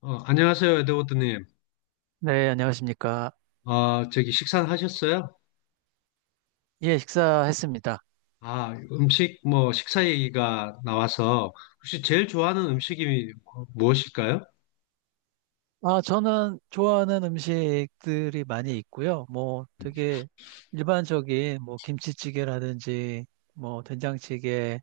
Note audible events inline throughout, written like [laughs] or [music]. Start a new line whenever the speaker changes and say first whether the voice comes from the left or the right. left: 안녕하세요, 에드워드님.
right: 네, 안녕하십니까.
left: 저기 식사는 하셨어요?
right: 예, 식사했습니다.
left: 아, 음식, 뭐, 식사 얘기가 나와서 혹시 제일 좋아하는 음식이 무엇일까요?
right: 아, 저는 좋아하는 음식들이 많이 있고요. 뭐 되게 일반적인 뭐 김치찌개라든지 뭐 된장찌개,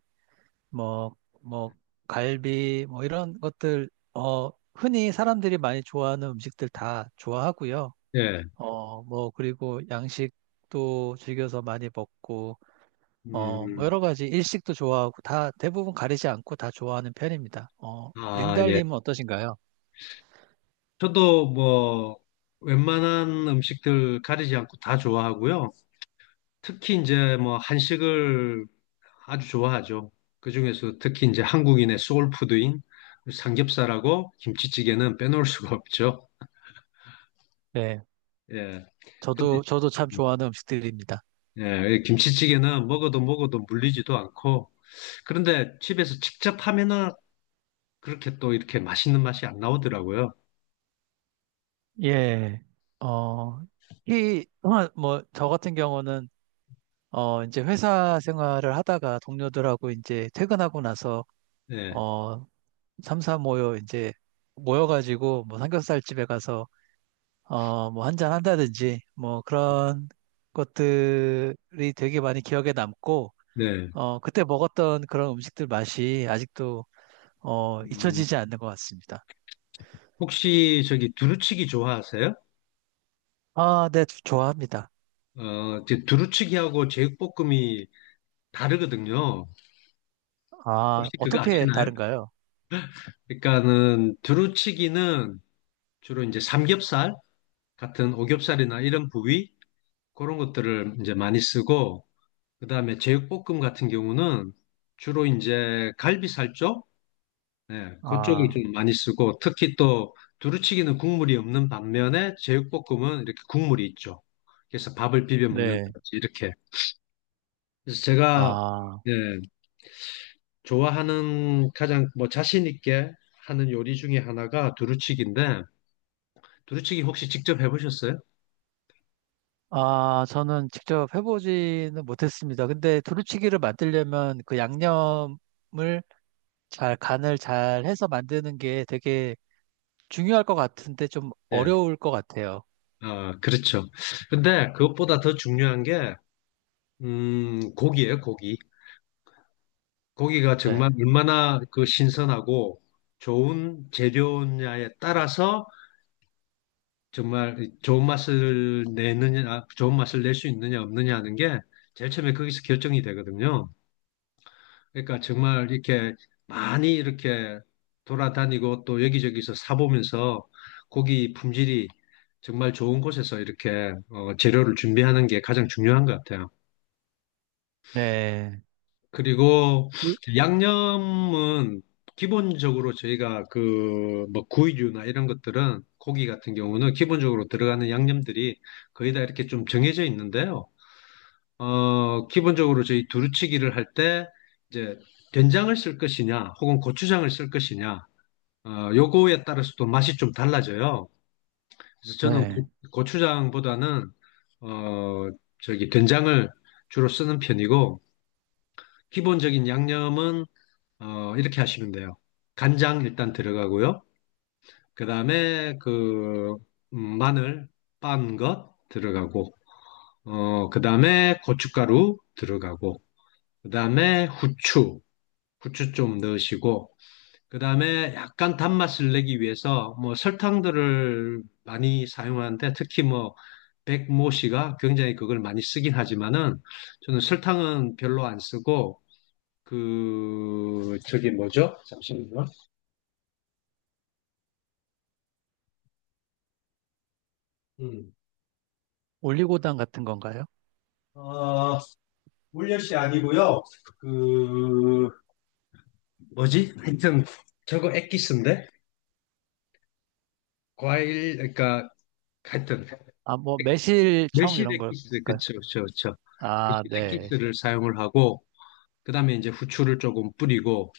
right: 뭐 갈비, 뭐 이런 것들, 흔히 사람들이 많이 좋아하는 음식들 다 좋아하고요.
left: 예.
right: 뭐 그리고 양식도 즐겨서 많이 먹고 뭐
left: 음,
right: 여러 가지 일식도 좋아하고 다 대부분 가리지 않고 다 좋아하는 편입니다. 어,
left: 아, 예.
right: 링달님은 어떠신가요?
left: 저도 뭐, 웬만한 음식들 가리지 않고 다 좋아하고요. 특히 이제 뭐, 한식을 아주 좋아하죠. 그중에서 특히 이제 한국인의 소울푸드인 삼겹살하고 김치찌개는 빼놓을 수가 없죠.
right: 네,
left: 예. 근데
right: 저도 참
left: 음,
right: 좋아하는 음식들입니다.
left: 예, 이 김치찌개는 먹어도 먹어도 물리지도 않고, 그런데 집에서 직접 하면은 그렇게 또 이렇게 맛있는 맛이 안 나오더라고요.
right: 예, 어, 저 같은 경우는 이제 회사 생활을 하다가 동료들하고 이제 퇴근하고 나서
left: 예,
right: 어, 삼사 모여 이제 모여가지고 뭐 삼겹살 집에 가서 뭐 한잔 한다든지 뭐 그런 것들이 되게 많이 기억에 남고
left: 네.
right: 그때 먹었던 그런 음식들 맛이 아직도
left: 음,
right: 잊혀지지 않는 것 같습니다.
left: 혹시 저기 두루치기 좋아하세요?
right: 아, 네, 좋아합니다.
left: 이제 두루치기하고 제육볶음이 다르거든요.
right: 아,
left: 혹시 그거
right: 어떻게
left: 아시나요?
right: 다른가요?
left: 그러니까는 두루치기는 주로 이제 삼겹살 같은 오겹살이나 이런 부위 그런 것들을 이제 많이 쓰고, 그다음에 제육볶음 같은 경우는 주로 이제 갈비살 쪽 네, 그쪽을
right: 아,
left: 좀 많이 쓰고 특히 또 두루치기는 국물이 없는 반면에 제육볶음은 이렇게 국물이 있죠. 그래서 밥을 비벼
right: 네.
left: 먹는다든지 이렇게. 그래서 제가
right: 아,
left: 예, 좋아하는 가장 뭐 자신 있게 하는 요리 중에 하나가 두루치기인데 두루치기 혹시 직접 해보셨어요?
right: 저는 직접 해보지는 못했습니다. 근데 두루치기를 만들려면 그 양념을 잘, 간을 잘 해서 만드는 게 되게 중요할 것 같은데 좀
left: 예,
right: 어려울 것 같아요.
left: 아, 그렇죠. 근데 그것보다 더 중요한 게 고기예요, 고기. 고기가
right: 네.
left: 정말 얼마나 그 신선하고 좋은 재료냐에 따라서 정말 좋은 맛을 내느냐, 좋은 맛을 낼 수 있느냐, 없느냐 하는 게 제일 처음에 거기서 결정이 되거든요. 그러니까 정말 이렇게 많이 이렇게 돌아다니고 또 여기저기서 사보면서 고기 품질이 정말 좋은 곳에서 이렇게 재료를 준비하는 게 가장 중요한 것 같아요.
right: 네.
left: 그리고 양념은 기본적으로 저희가 그 뭐 구이류나 이런 것들은 고기 같은 경우는 기본적으로 들어가는 양념들이 거의 다 이렇게 좀 정해져 있는데요. 기본적으로 저희 두루치기를 할 때 이제 된장을 쓸 것이냐 혹은 고추장을 쓸 것이냐 요거에 따라서 또 맛이 좀 달라져요. 그래서 저는
right: 네.
left: 고추장보다는 어, 저기 된장을 주로 쓰는 편이고 기본적인 양념은 이렇게 하시면 돼요. 간장 일단 들어가고요. 그 다음에 그 마늘 빤 것 들어가고, 그 다음에 고춧가루 들어가고, 그 다음에 후추, 후추 좀 넣으시고, 그 다음에 약간 단맛을 내기 위해서 뭐 설탕들을 많이 사용하는데 특히 뭐 백모씨가 굉장히 그걸 많이 쓰긴 하지만은 저는 설탕은 별로 안 쓰고 그 저기 뭐죠? 잠시만요. 음.
right: 올리고당 같은 건가요?
left: 어, 울려시 아니고요. 그 뭐지? 하여튼 저거 엑기스인데 과일 그러니까 하여튼
right: 아, 뭐, 매실청
left: 매실
right: 이런
left: 엑기스
right: 걸까요?
left: 그쵸, 그쵸, 그쵸. 매실
right: 아, 네.
left: 엑기스를 사용을 하고 그다음에 이제 후추를 조금 뿌리고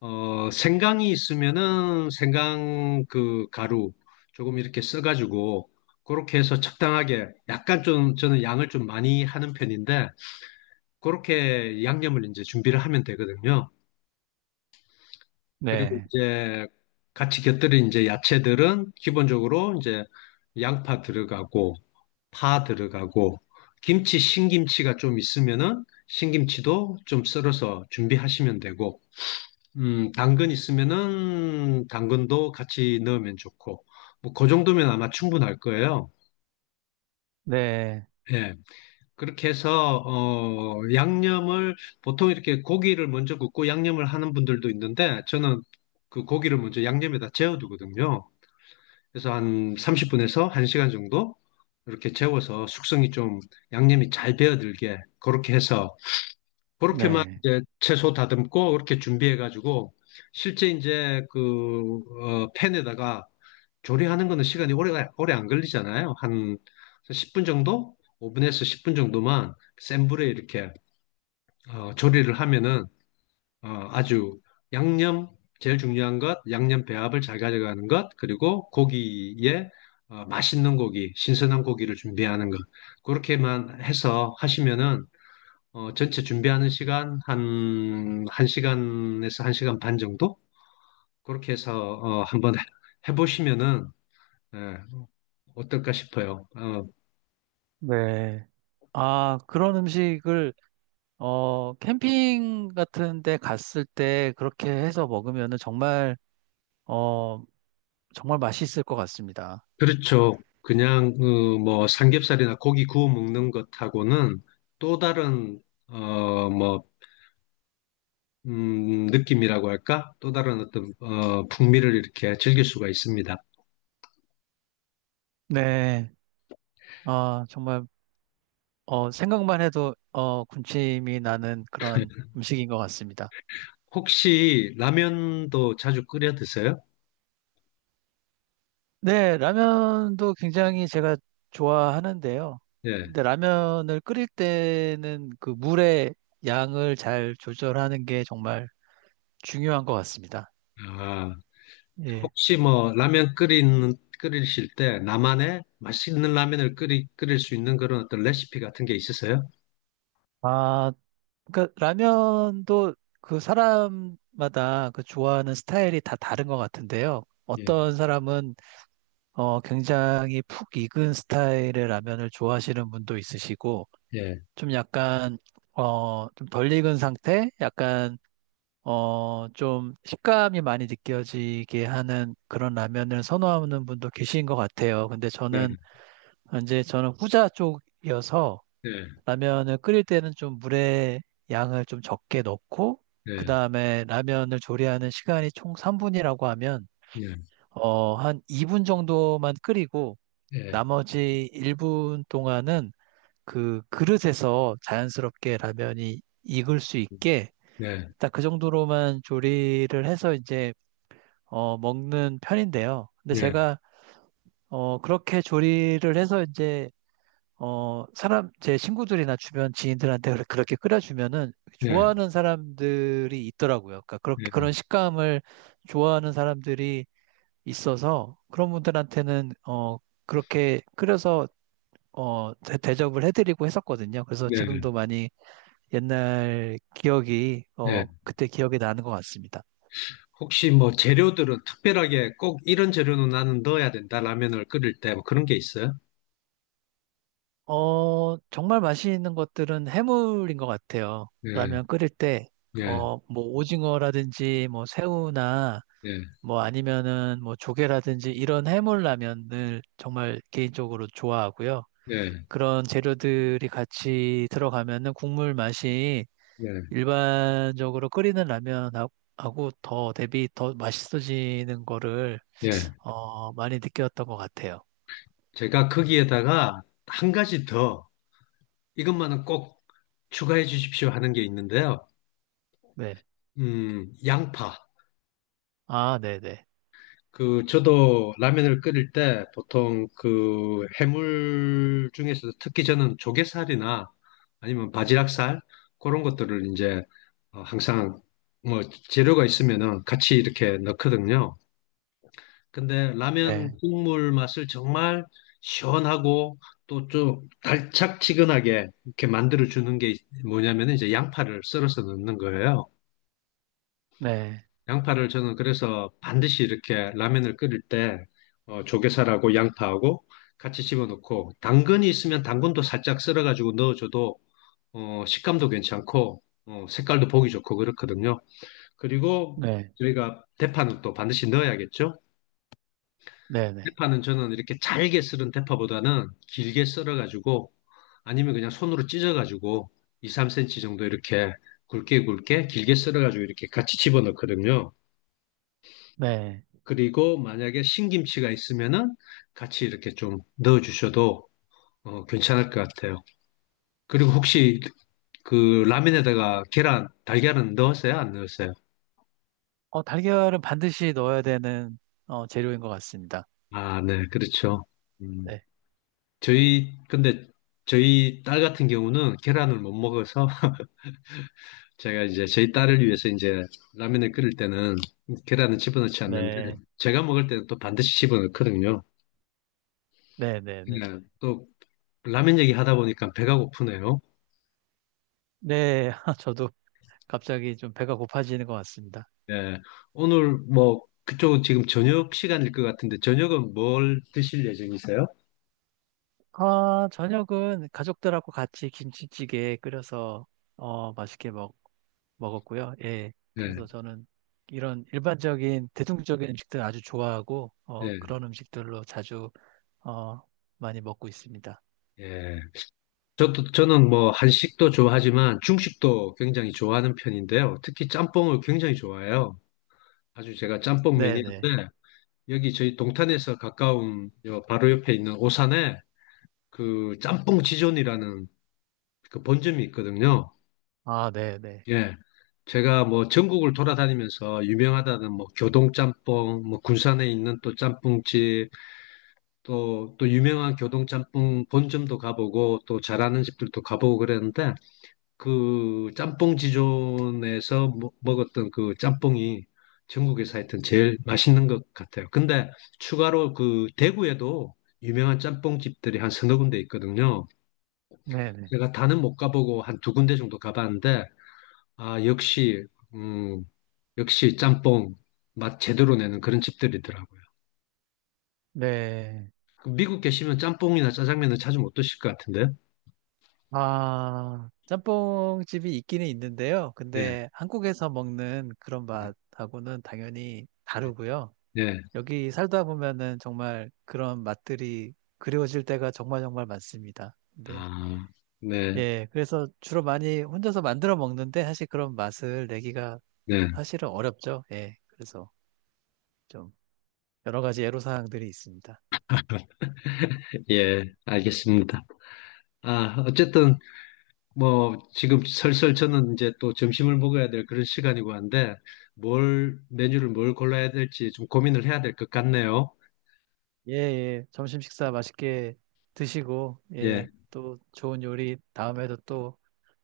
left: 생강이 있으면은 생강 그 가루 조금 이렇게 써가지고 그렇게 해서 적당하게 약간 좀 저는 양을 좀 많이 하는 편인데 그렇게 양념을 이제 준비를 하면 되거든요. 그리고
right: 네.
left: 이제 같이 곁들인 이제 야채들은 기본적으로 이제 양파 들어가고 파 들어가고 김치 신김치가 좀 있으면은 신김치도 좀 썰어서 준비하시면 되고 당근 있으면은 당근도 같이 넣으면 좋고 뭐 그 정도면 아마 충분할 거예요.
right: 네.
left: 예. 그렇게 해서 양념을 보통 이렇게 고기를 먼저 굽고 양념을 하는 분들도 있는데 저는 그 고기를 먼저 양념에다 재워두거든요. 그래서 한 30분에서 1시간 정도 이렇게 재워서 숙성이 좀 양념이 잘 배어들게 그렇게 해서 그렇게만
right: 네.
left: 이제 채소 다듬고 그렇게 준비해 가지고 실제 이제 그 팬에다가 조리하는 거는 시간이 오래 오래 안 걸리잖아요. 한 10분 정도? 5분에서 10분 정도만 센 불에 이렇게 조리를 하면은 아주 양념 제일 중요한 것 양념 배합을 잘 가져가는 것 그리고 고기에 맛있는 고기 신선한 고기를 준비하는 것 그렇게만 해서 하시면은 전체 준비하는 시간 한 1시간에서 1시간 반 정도 그렇게 해서 한번 해보시면은 예, 어떨까 싶어요.
right: 네. 아, 그런 음식을, 어, 캠핑 같은 데 갔을 때 그렇게 해서 먹으면은 정말, 어, 정말 맛있을 것 같습니다.
left: 그렇죠. 그냥 뭐 삼겹살이나 고기 구워 먹는 것하고는 또 다른 뭐 느낌이라고 할까? 또 다른 어떤 풍미를 이렇게 즐길 수가 있습니다.
right: 네. 아, 정말, 어, 생각만 해도, 어, 군침이 나는 그런 음식인 것 같습니다.
left: 혹시 라면도 자주 끓여 드세요?
right: 네, 라면도 굉장히 제가 좋아하는데요.
left: 예.
right: 근데 라면을 끓일 때는 그 물의 양을 잘 조절하는 게 정말 중요한 것 같습니다.
left: 아,
right: 예.
left: 혹시 뭐 라면 끓이는 끓이실 때 나만의 맛있는 라면을 끓이 끓일 수 있는 그런 어떤 레시피 같은 게 있으세요?
right: 아, 그러니까 라면도 그 사람마다 그 좋아하는 스타일이 다 다른 것 같은데요.
left: 예.
right: 어떤 사람은 굉장히 푹 익은 스타일의 라면을 좋아하시는 분도 있으시고,
left: 예.
right: 좀 약간 좀 덜 익은 상태? 약간 좀 식감이 많이 느껴지게 하는 그런 라면을 선호하는 분도 계신 것 같아요. 근데
left: 예.
right: 저는 이제 저는 후자 쪽이어서
left: 예.
right: 라면을 끓일 때는 좀 물의 양을 좀 적게 넣고 그
left: 예.
right: 다음에 라면을 조리하는 시간이 총 3분이라고 하면
left: 예.
right: 한 2분 정도만 끓이고
left: 예.
right: 나머지 1분 동안은 그 그릇에서 자연스럽게 라면이 익을 수 있게
left: 네,
right: 딱 그 정도로만 조리를 해서 이제 먹는 편인데요. 근데
left: 예,
right: 제가 그렇게 조리를 해서 이제 사람 제 친구들이나 주변 지인들한테 그렇게 끓여주면은
left: 예,
right: 좋아하는 사람들이 있더라고요. 그러니까
left: 예,
right: 그렇게 그런 식감을 좋아하는 사람들이 있어서 그런 분들한테는 어, 그렇게 끓여서 대접을 해드리고 했었거든요. 그래서
left: 예,
right: 지금도 많이 옛날 기억이
left: 예.
right: 어, 그때 기억이 나는 것 같습니다.
left: 혹시 뭐 재료들은 특별하게 꼭 이런 재료는 나는 넣어야 된다, 라면을 끓일 때뭐 그런 게 있어요?
right: 어, 정말 맛있는 것들은 해물인 것 같아요.
left: 예,
right: 라면 끓일 때,
left: 예,
right: 어, 뭐, 오징어라든지, 뭐, 새우나,
left: 예,
right: 뭐, 아니면은, 뭐, 조개라든지, 이런 해물 라면을 정말 개인적으로 좋아하고요.
left: 예,
right: 그런 재료들이 같이 들어가면은 국물 맛이
left: 예,
right: 일반적으로 끓이는 라면하고 더 대비 더 맛있어지는 거를,
left: 예.
right: 많이 느꼈던 것 같아요.
left: 제가 거기에다가 한 가지 더, 이것만은 꼭 추가해 주십시오 하는 게 있는데요.
right: 네.
left: 양파.
right: 아, 네네.
left: 저도 라면을 끓일 때 보통 그 해물 중에서도 특히 저는 조개살이나 아니면 바지락살, 그런 것들을 이제 항상 뭐 재료가 있으면은 같이 이렇게 넣거든요. 근데 라면
right: 네.
left: 국물 맛을 정말 시원하고 또 좀 달짝지근하게 이렇게 만들어 주는 게 뭐냐면 이제 양파를 썰어서 넣는 거예요.
right: 네.
left: 양파를 저는 그래서 반드시 이렇게 라면을 끓일 때 조개살하고 양파하고 같이 집어넣고 당근이 있으면 당근도 살짝 썰어가지고 넣어줘도 식감도 괜찮고 색깔도 보기 좋고 그렇거든요. 그리고
right: 네.
left: 저희가 대파는 또 반드시 넣어야겠죠.
right: 네네.
left: 대파는 저는 이렇게 잘게 썰은 대파보다는 길게 썰어가지고 아니면 그냥 손으로 찢어가지고 2, 3cm 정도 이렇게 굵게 굵게 길게 썰어가지고 이렇게 같이 집어넣거든요.
right: 네.
left: 그리고 만약에 신김치가 있으면은 같이 이렇게 좀 넣어주셔도 괜찮을 것 같아요. 그리고 혹시 그 라면에다가 계란, 달걀은 넣었어요? 안 넣었어요?
right: 어, 달걀은 반드시 넣어야 되는 어, 재료인 것 같습니다.
left: 아, 네, 그렇죠. 음,
right: 네.
left: 저희, 근데 저희 딸 같은 경우는 계란을 못 먹어서 제가 이제 저희 딸을 위해서 이제 라면을 끓일 때는 계란은 집어넣지 않는데
right: 네.
left: 제가 먹을 때는 또 반드시 집어넣거든요.
right: 네, 네, 네.
left: 예, 또 라면 얘기하다 보니까 배가 고프네요.
right: 네, [laughs] 저도 갑자기 좀 배가 고파지는 것 같습니다.
left: 예, 오늘 뭐 그쪽은 지금 저녁 시간일 것 같은데 저녁은 뭘 드실 예정이세요?
right: 아, 저녁은 가족들하고 같이 김치찌개 끓여서 어, 맛있게 먹었고요. 예.
left: 예,
right: 그래서 저는 이런 일반적인 대중적인 음식들 아주 좋아하고
left: 예,
right: 그런 음식들로 자주 어, 많이 먹고 있습니다.
left: 예. 저도 저는 뭐 한식도 좋아하지만 중식도 굉장히 좋아하는 편인데요. 특히 짬뽕을 굉장히 좋아해요. 아주 제가 짬뽕
right: 네, 네.
left: 매니아인데 여기 저희 동탄에서 가까운 요 바로 옆에 있는 오산에 그 짬뽕 지존이라는 그 본점이 있거든요.
right: 아, 네, 네.
left: 예. 제가 뭐 전국을 돌아다니면서 유명하다는 뭐 교동짬뽕, 뭐 군산에 있는 또 짬뽕집, 또 유명한 교동짬뽕 본점도 가보고 또 잘하는 집들도 가보고 그랬는데 그 짬뽕 지존에서 먹었던 그 짬뽕이 전국에서 하여튼 제일 맛있는 것 같아요. 근데 추가로 그 대구에도 유명한 짬뽕 집들이 한 서너 군데 있거든요.
right: 네, 네.
left: 제가 다는 못 가보고 한 두 군데 정도 가봤는데, 아, 역시, 음, 역시 짬뽕 맛 제대로 내는 그런 집들이더라고요.
right: 네.
left: 그 미국 계시면 짬뽕이나 짜장면은 자주 못 드실 것 같은데?
right: 아, 짬뽕집이 있기는 있는데요.
left: 네,
right: 근데 한국에서 먹는 그런
left: 네,
right: 맛하고는 당연히
left: 네.
right: 다르고요.
left: 네.
right: 여기 살다 보면은 정말 그런 맛들이 그리워질 때가 정말 정말 많습니다. 네.
left: 아, 네,
right: 예, 그래서 주로 많이 혼자서 만들어 먹는데 사실 그런 맛을 내기가
left: 네.
right: 사실은 어렵죠. 예, 그래서 좀 여러 가지 애로사항들이 있습니다.
left: 예, 알겠습니다. 아, 어쨌든 뭐 지금 설설 저는 이제 또 점심을 먹어야 될 그런 시간이고 한데 뭘 메뉴를 뭘 골라야 될지 좀 고민을 해야 될 것 같네요.
right: 예, 예, 점심 식사 맛있게 드시고,
left: 예,
right: 예, 또 좋은 요리 다음에도 또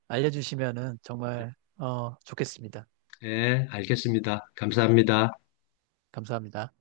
right: 알려주시면은 정말 어, 좋겠습니다.
left: 예, 알겠습니다. 감사합니다.
right: 감사합니다.